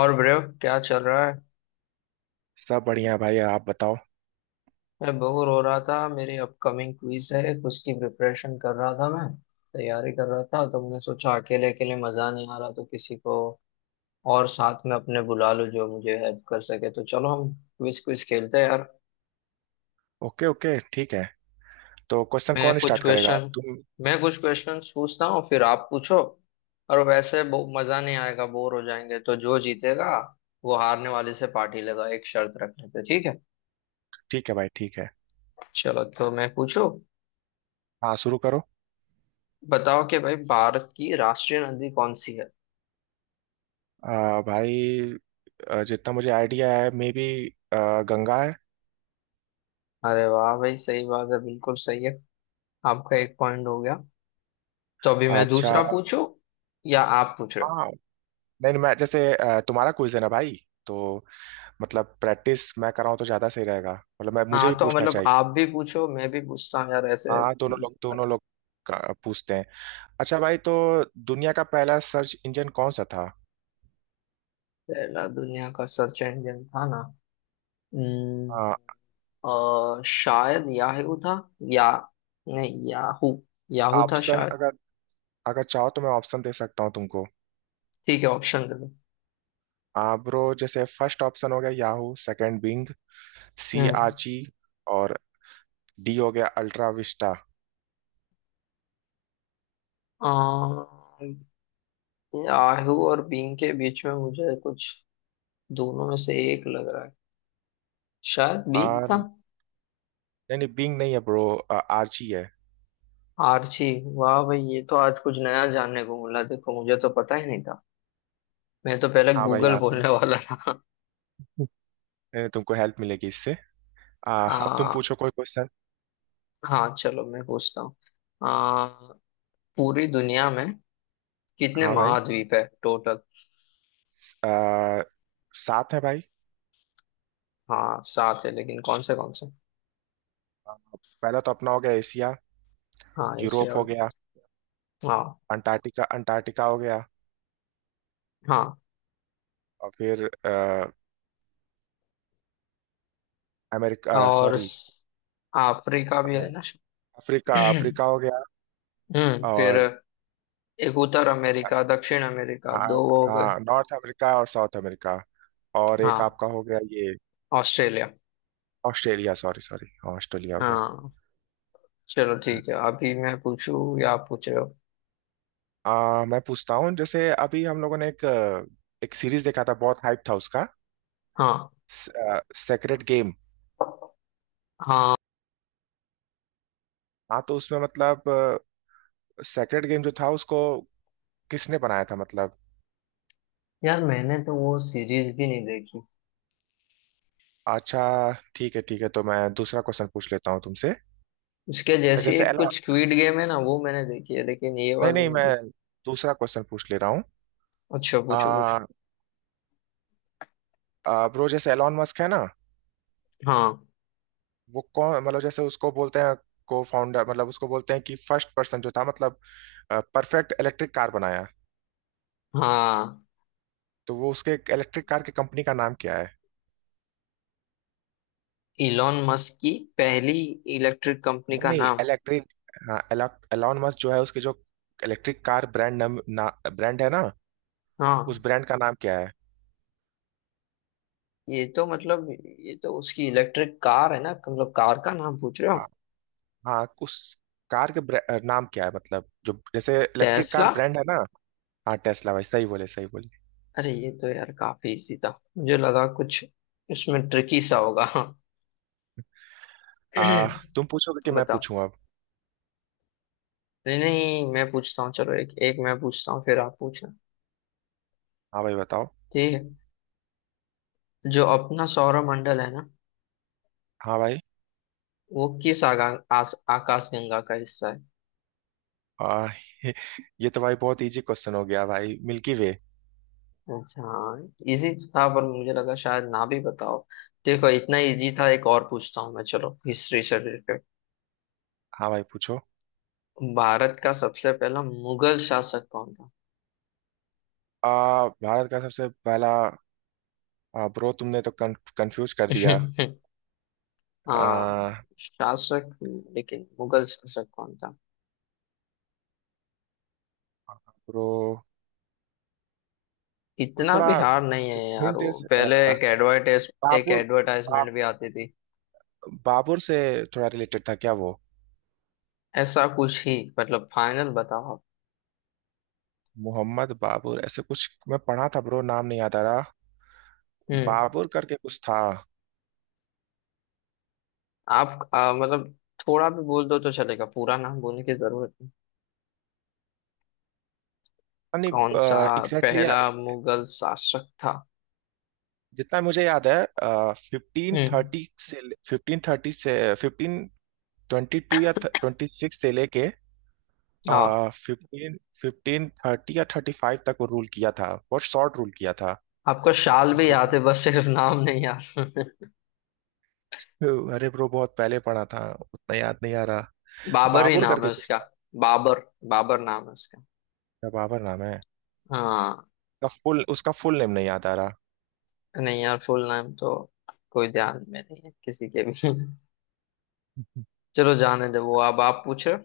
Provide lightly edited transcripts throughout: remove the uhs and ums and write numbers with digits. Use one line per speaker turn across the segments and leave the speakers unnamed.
और ब्रेव क्या चल रहा है?
सब बढ़िया भाई, आप बताओ।
मैं बोर हो रहा था। मेरी अपकमिंग क्विज है, उसकी प्रिपरेशन कर रहा था मैं, तैयारी कर रहा था। तो मैंने सोचा अकेले अकेले मजा नहीं आ रहा, तो किसी को और साथ में अपने बुला लूं जो मुझे हेल्प कर सके। तो चलो हम क्विज क्विज खेलते हैं यार।
ओके ओके, ठीक है। तो क्वेश्चन
मैं
कौन
कुछ
स्टार्ट करेगा?
क्वेश्चन
तुम?
मैं कुछ क्वेश्चन पूछता हूँ फिर आप पूछो। और वैसे मजा नहीं आएगा, बोर हो जाएंगे, तो जो जीतेगा वो हारने वाले से पार्टी लेगा, एक शर्त रख लेते हैं, ठीक है।
ठीक है भाई, ठीक है।
चलो तो मैं पूछूं।
हाँ, शुरू करो।
बताओ कि भाई, भारत की राष्ट्रीय नदी कौन सी है?
भाई। जितना मुझे आइडिया है, मे बी गंगा है।
अरे वाह भाई, सही बात है, बिल्कुल सही है। आपका एक पॉइंट हो गया। तो अभी मैं
अच्छा।
दूसरा पूछूं या आप पूछ रहे हो?
हाँ। नहीं नहीं, मैं जैसे तुम्हारा क्विज है ना भाई, तो मतलब प्रैक्टिस मैं कराऊँ तो ज़्यादा सही रहेगा। मतलब मैं, मुझे
हाँ
भी
तो
पूछना
मतलब
चाहिए।
आप भी पूछो मैं भी पूछता हूँ यार ऐसे।
हाँ, दोनों लोग पूछते हैं। अच्छा भाई, तो दुनिया का पहला सर्च इंजन कौन सा था?
पहला दुनिया का सर्च इंजन था ना? हम्म,
आ,
शायद याहू था, या नहीं, याहू, याहू था
ऑप्शन
शायद।
अगर अगर चाहो तो मैं ऑप्शन दे सकता हूँ तुमको।
ठीक है, ऑप्शन दे दो।
ब्रो, जैसे फर्स्ट ऑप्शन हो गया Yahoo, second Bing, C
hmm
Archie, और डी हो गया अल्ट्रा विस्टा।
याहू और बिंग के बीच में मुझे कुछ, दोनों में से एक लग रहा है, शायद बी
आ,
था।
नहीं नहीं, बिंग नहीं है ब्रो। आर्ची है।
आर्ची। वाह भाई, ये तो आज कुछ नया जानने को मिला। देखो मुझे तो पता ही नहीं था, मैं तो पहले
हाँ भाई
गूगल
हाँ, तुम,
बोलने वाला था।
नहीं, तुमको हेल्प मिलेगी इससे। अब तुम
आ,
पूछो कोई क्वेश्चन।
हाँ चलो मैं पूछता हूँ। आ, पूरी दुनिया में कितने
हाँ भाई।
महाद्वीप है टोटल?
आ, सात है भाई।
हाँ सात है, लेकिन कौन से कौन से?
आ, पहला तो अपना हो गया एशिया।
हाँ एशिया
यूरोप हो
और।
गया।
हाँ।
अंटार्कटिका अंटार्कटिका हो गया।
हाँ
और फिर अमेरिका,
और
सॉरी,
अफ्रीका भी है ना।
अफ्रीका अफ्रीका हो गया।
फिर,
और
एक उत्तर अमेरिका दक्षिण अमेरिका
हाँ,
दो हो गए।
हाँ, नॉर्थ अमेरिका और साउथ अमेरिका। और एक
हाँ।
आपका हो गया ये,
ऑस्ट्रेलिया।
ऑस्ट्रेलिया। सॉरी सॉरी, हाँ, ऑस्ट्रेलिया हो गया।
हाँ चलो ठीक है, अभी मैं पूछूं या आप पूछ रहे हो?
मैं पूछता हूँ। जैसे अभी हम लोगों ने एक सीरीज देखा था, बहुत हाइप था उसका,
हाँ,
सेक्रेट गेम।
हाँ।
हाँ, तो उसमें मतलब सेक्रेट गेम जो था उसको किसने बनाया था मतलब?
यार मैंने तो वो सीरीज भी नहीं देखी।
अच्छा, ठीक है ठीक है, तो मैं दूसरा क्वेश्चन पूछ लेता हूँ तुमसे।
उसके जैसी
जैसे
एक
एलन
कुछ स्क्विड गेम है ना, वो मैंने देखी है, लेकिन ये
नहीं
वाली
नहीं,
नहीं
मैं
देखी।
दूसरा क्वेश्चन पूछ ले रहा हूँ।
अच्छा पूछो पूछो।
आ, आ, ब्रो, जैसे एलॉन मस्क है ना,
हाँ,
वो कौन मतलब, जैसे उसको बोलते हैं को फाउंडर, मतलब उसको बोलते हैं कि फर्स्ट पर्सन जो था मतलब परफेक्ट इलेक्ट्रिक कार बनाया।
हाँ।
तो वो उसके इलेक्ट्रिक कार की कंपनी का नाम क्या है?
इलॉन मस्क की पहली इलेक्ट्रिक कंपनी
नहीं
का
नहीं,
नाम?
इलेक्ट्रिक, हाँ, एलॉन मस्क जो है उसके जो इलेक्ट्रिक कार ब्रांड, नाम ना, ब्रांड है ना, उस
हाँ
ब्रांड का नाम क्या है?
ये तो मतलब ये तो उसकी इलेक्ट्रिक कार है ना, मतलब कार का नाम पूछ रहे हो
हाँ
आप?
हाँ, उस कार के नाम क्या है, मतलब जो जैसे इलेक्ट्रिक कार
टेस्ला।
ब्रांड है ना। हाँ टेस्ला भाई, सही बोले सही बोले।
अरे ये तो यार काफी इजी था, मुझे लगा कुछ इसमें ट्रिकी सा होगा।
आ, तुम पूछोगे कि मैं
बताओ।
पूछूं अब?
नहीं, नहीं, मैं पूछता हूँ। चलो एक एक मैं पूछता हूँ फिर आप पूछना।
हाँ भाई बताओ।
ठीक है। जो अपना सौरमंडल है ना,
हाँ भाई,
वो किस आकाश गंगा का हिस्सा है?
आ, ये तो भाई बहुत इजी क्वेश्चन हो गया भाई, मिल्की वे।
अच्छा हाँ, इजी था पर मुझे लगा शायद ना भी बताओ। देखो इतना इजी था, एक और पूछता हूँ मैं। चलो हिस्ट्री से रिलेटेड।
हाँ भाई पूछो।
भारत का सबसे पहला मुगल शासक कौन था?
भारत का सबसे पहला, ब्रो, तुमने तो कंफ्यूज कर दिया।
हाँ।
आ,
शासक? लेकिन मुगल शासक कौन था?
ब्रो, और
इतना
थोड़ा
भी हार्ड नहीं है
एक
यार,
हिंट
वो
दे
पहले एक
बाबुर, बा,
एडवर्टाइजमेंट भी आती थी।
बाबुर से थोड़ा रिलेटेड था क्या वो?
ऐसा कुछ ही, मतलब फाइनल बताओ आप।
मोहम्मद बाबुर ऐसे कुछ मैं पढ़ा था ब्रो, नाम नहीं याद आ रहा।
हम्म
बाबुर करके कुछ था।
मतलब थोड़ा भी बोल दो तो चलेगा, पूरा नाम बोलने की जरूरत नहीं।
नहीं,
कौन सा
एग्जैक्टली
पहला मुगल शासक था?
जितना मुझे याद है फिफ्टीन
हम्म
थर्टी से फिफ्टीन थर्टी से 1522 या 26 से लेके
हाँ।
फिफ्टीन फिफ्टीन थर्टी या 35 तक वो रूल किया था, बहुत शॉर्ट रूल किया था।
आपको शाल भी
मेरे
याद
टाइम,
है, बस सिर्फ नाम नहीं याद।
अरे ब्रो, बहुत पहले पढ़ा था, उतना याद नहीं आ रहा।
बाबर ही
बाबर
नाम
करके
है
कुछ
उसका।
था।
बाबर, बाबर नाम है उसका।
क्या बाबर नाम है?
हाँ।
उसका फुल नेम नहीं याद आ रहा।
नहीं यार फुल नाम तो कोई ध्यान में नहीं है किसी के भी। चलो जाने दो वो, अब आप पूछो।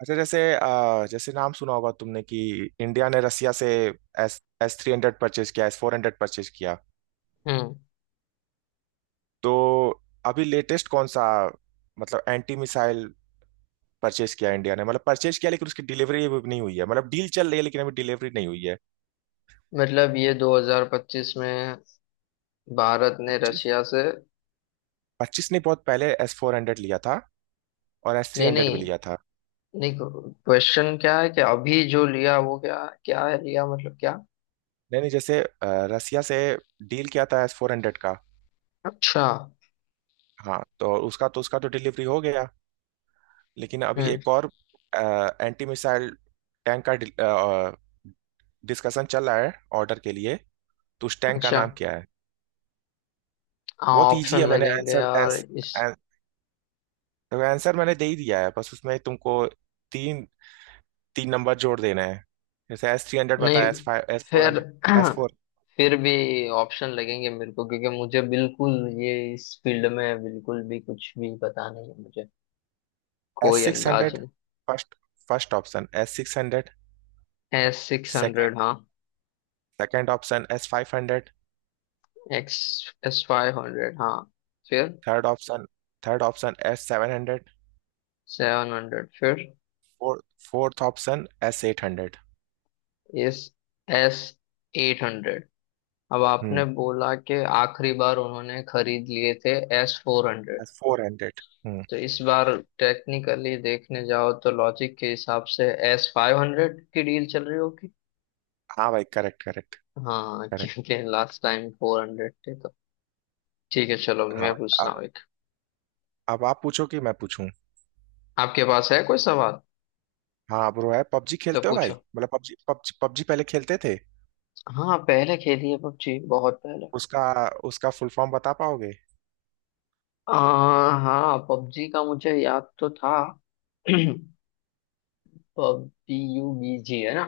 अच्छा, जैसे जैसे नाम सुना होगा तुमने कि इंडिया ने रसिया से S S three hundred purchase किया, S-400 परचेज किया।
हम्म
तो अभी लेटेस्ट कौन सा, मतलब एंटी मिसाइल परचेज किया इंडिया ने, मतलब परचेज किया लेकिन उसकी डिलीवरी अभी नहीं हुई है, मतलब डील चल रही है लेकिन अभी डिलीवरी नहीं हुई है।
मतलब ये 2025 में भारत ने
पच्चीस
रशिया से।
पच्चीस ने बहुत पहले एस फोर हंड्रेड लिया था, और एस थ्री
नहीं,
हंड्रेड भी
नहीं,
लिया था।
नहीं। क्वेश्चन क्या है कि अभी जो लिया वो क्या क्या है लिया, मतलब क्या?
नहीं नहीं, जैसे रसिया से डील किया था एस फोर हंड्रेड का।
अच्छा।
हाँ, तो उसका तो डिलीवरी हो गया, लेकिन अभी
हम्म
एक और एंटी मिसाइल टैंक का डिस्कशन चल रहा है ऑर्डर के लिए। तो उस टैंक का
अच्छा
नाम क्या है?
हाँ,
बहुत ईजी
ऑप्शन
है, मैंने
लगेंगे
आंसर
यार इस।
तो आंसर मैंने दे ही दिया है, बस उसमें तुमको तीन तीन नंबर जोड़ देना है। जैसे एस थ्री हंड्रेड
नहीं,
बताया, एस फाइव, एस फोर
फिर
हंड्रेड, एस फोर,
फिर भी ऑप्शन लगेंगे मेरे को, क्योंकि मुझे बिल्कुल ये इस फील्ड में बिल्कुल भी कुछ भी पता नहीं है, मुझे
एस
कोई
सिक्स
अंदाज
हंड्रेड
नहीं।
First first option S six hundred.
S six
second
hundred हाँ।
Second option S-500।
X S five hundred हाँ। फिर
third option third option S-700।
Seven hundred फिर।
Fourth fourth option S-800।
S S eight hundred. अब
हम्म।
आपने बोला कि आखिरी बार उन्होंने खरीद लिए थे S four hundred.
S four hundred. हम्म।
तो इस बार टेक्निकली देखने जाओ तो लॉजिक के हिसाब से एस फाइव हंड्रेड की डील चल रही होगी।
हाँ भाई, करेक्ट करेक्ट
हाँ
करेक्ट।
क्योंकि लास्ट टाइम फोर हंड्रेड थे तो। ठीक है चलो
हाँ
मैं
भाई,
पूछता
अब
हूँ एक।
अब आप पूछो कि मैं पूछूं।
आपके पास है कोई सवाल?
हाँ ब्रो, है? पबजी
तो
खेलते हो भाई,
पूछो।
मतलब पबजी पबजी पबजी पहले खेलते थे।
हाँ पहले खेली है पबजी, बहुत पहले।
उसका उसका फुल फॉर्म बता पाओगे?
आ, हाँ पबजी का मुझे याद तो था। पबजी यू बीजी है ना?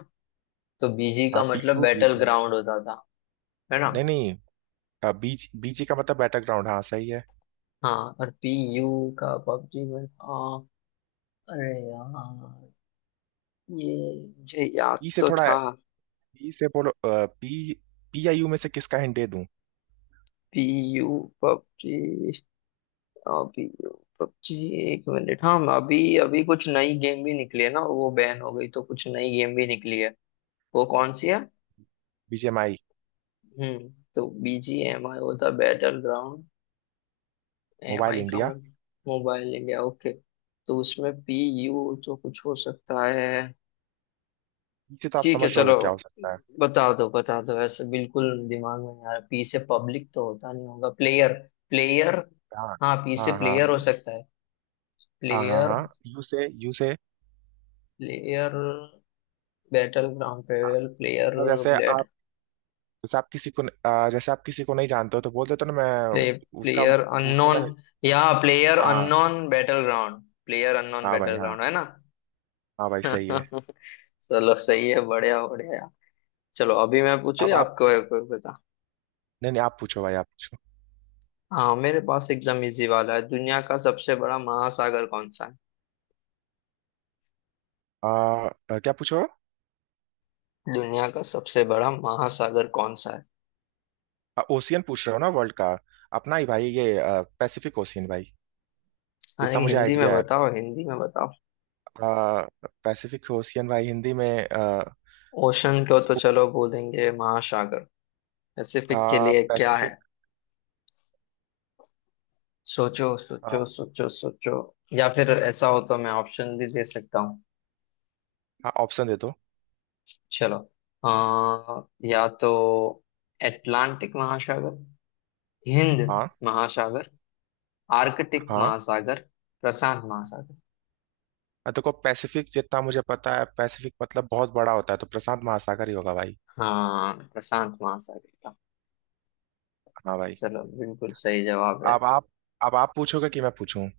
तो बीजी
हाँ,
का
पी
मतलब
U B
battle
G
ground होता था, है ना?
नहीं नहीं, बीच, बीजी का मतलब बैटरग्राउंड, हाँ सही है।
हाँ और पी यू का पबजी में था। अरे यार, ये मुझे याद
पी से
तो
थोड़ा,
था।
पी से बोलो पी, पी आई यू में से किसका हिंट दे दूं?
P U PUBG. हाँ, पी यू पबजी। एक मिनट, हाँ अभी अभी कुछ नई गेम भी निकली है ना, वो बैन हो गई तो कुछ नई गेम भी निकली है। वो कौन सी है?
BGMI,
हम्म तो बी जी एम आई होता battle ground. M
mobile
I का
इंडिया।
मन मोबाइल इंडिया, ओके। तो उसमें पी यू तो कुछ हो सकता है।
पी से तो आप
ठीक है
समझ रहोगे
चलो
क्या हो सकता है।
बता दो, बता दो। ऐसे बिल्कुल दिमाग में नहीं आ रहा। पी से पब्लिक तो होता नहीं होगा, प्लेयर। प्लेयर।
हाँ
हाँ पी से
हाँ हाँ,
प्लेयर हो सकता है।
हाँ हाँ
प्लेयर,
हाँ, यू से
प्लेयर बैटल ग्राउंड, पेवेल प्लेयर,
तो
ब्लेड,
जैसे आप किसी को नहीं जानते हो तो बोल देते हो ना,
प्ले,
मैं, उसका
प्लेयर
उसको मैं।
अननोन, या प्लेयर
हाँ
unknown battle ground. Player unknown
हाँ भाई,
बैटल
हाँ
ग्राउंड है ना?
हाँ भाई, सही है।
चलो सही है, बढ़िया बढ़िया। चलो अभी मैं पूछू
अब
या
आप,
आपको है कोई, बता?
नहीं नहीं, आप पूछो भाई, आप पूछो।
हाँ मेरे पास एकदम इजी वाला है। दुनिया का सबसे बड़ा महासागर कौन सा है?
क्या पूछो?
दुनिया का सबसे बड़ा महासागर कौन सा है?
ओशियन पूछ रहे हो ना, वर्ल्ड का? अपना ही भाई ये, पैसिफिक ओशियन भाई।
हाँ
जितना
लेकिन
मुझे
हिंदी में
आइडिया है
बताओ, हिंदी में बताओ।
पैसिफिक ओशियन भाई। हिंदी में
ओशन को तो
इसको
चलो बोलेंगे महासागर, पैसिफिक के लिए क्या है?
पैसिफिक,
सोचो सोचो सोचो सोचो। या फिर ऐसा हो तो मैं ऑप्शन भी दे सकता हूँ।
ऑप्शन दे दो।
चलो। आ, या तो अटलांटिक महासागर, हिंद
हाँ
महासागर, आर्कटिक
हाँ।
महासागर, प्रशांत महासागर।
देखो, पैसिफिक जितना मुझे पता है, पैसिफिक मतलब बहुत बड़ा होता है, तो प्रशांत महासागर ही होगा भाई।
हाँ प्रशांत महासागर का।
हाँ भाई।
चलो बिल्कुल सही जवाब है।
अब आप अब आप पूछोगे कि मैं पूछूं?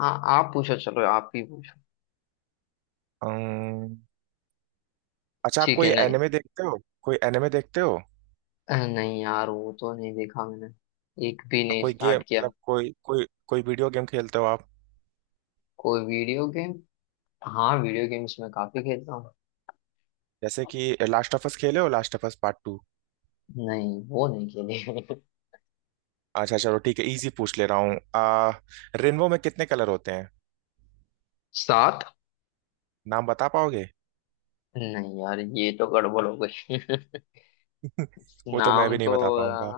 हाँ आप पूछो, चलो आप ही पूछो।
अम्म, अच्छा, आप
ठीक
कोई
है नहीं।
एनिमे देखते हो? कोई एनिमे देखते हो?
नहीं यार वो तो नहीं देखा मैंने, एक भी नहीं
कोई गेम
स्टार्ट किया।
मतलब, कोई कोई कोई वीडियो गेम खेलते हो आप?
कोई वीडियो गेम? हाँ वीडियो गेम्स में काफी खेलता हूँ।
जैसे कि लास्ट ऑफ अस खेले हो? Last of us Part 2?
नहीं वो नहीं खेली।
अच्छा चलो ठीक है, इजी पूछ ले रहा हूँ। आ रेनबो में कितने कलर होते हैं?
सात।
नाम बता पाओगे?
नहीं यार ये तो गड़बड़ हो गई।
वो तो मैं भी
नाम
नहीं
तो।
बता पाऊंगा।
अह,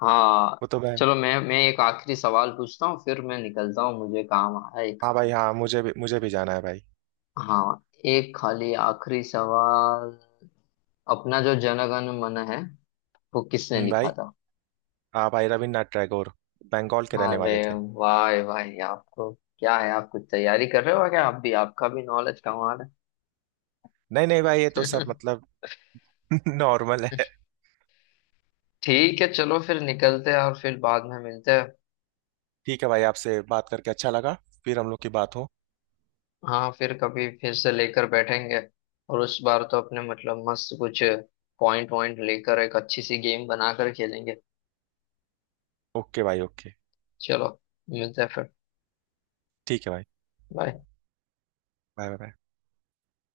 हाँ।
वो तो मैं,
चलो मैं एक आखिरी सवाल पूछता हूँ फिर मैं निकलता हूँ, मुझे काम आया एक।
हाँ भाई हाँ, मुझे भी जाना है भाई।
हाँ एक खाली आखिरी सवाल। अपना जो जनगण मन है, वो किसने
भाई,
लिखा था?
हाँ भाई, रविन्द्रनाथ टैगोर, बंगाल के रहने
अरे
वाले थे।
वाह भाई आपको क्या है, आप कुछ तैयारी कर रहे हो क्या, आप भी आपका भी नॉलेज कमा रहे
नहीं नहीं भाई, ये तो सब
हैं।
मतलब नॉर्मल है।
ठीक है चलो फिर निकलते हैं, और फिर बाद में मिलते हैं।
ठीक है भाई, आपसे बात करके अच्छा लगा। फिर हम लोग की बात हो।
हाँ फिर कभी फिर से लेकर बैठेंगे, और उस बार तो अपने मतलब मस्त कुछ पॉइंट वॉइंट लेकर एक अच्छी सी गेम बनाकर खेलेंगे।
ओके भाई ओके।
चलो मिलते हैं फिर।
ठीक है भाई।
बाय।
Bye bye.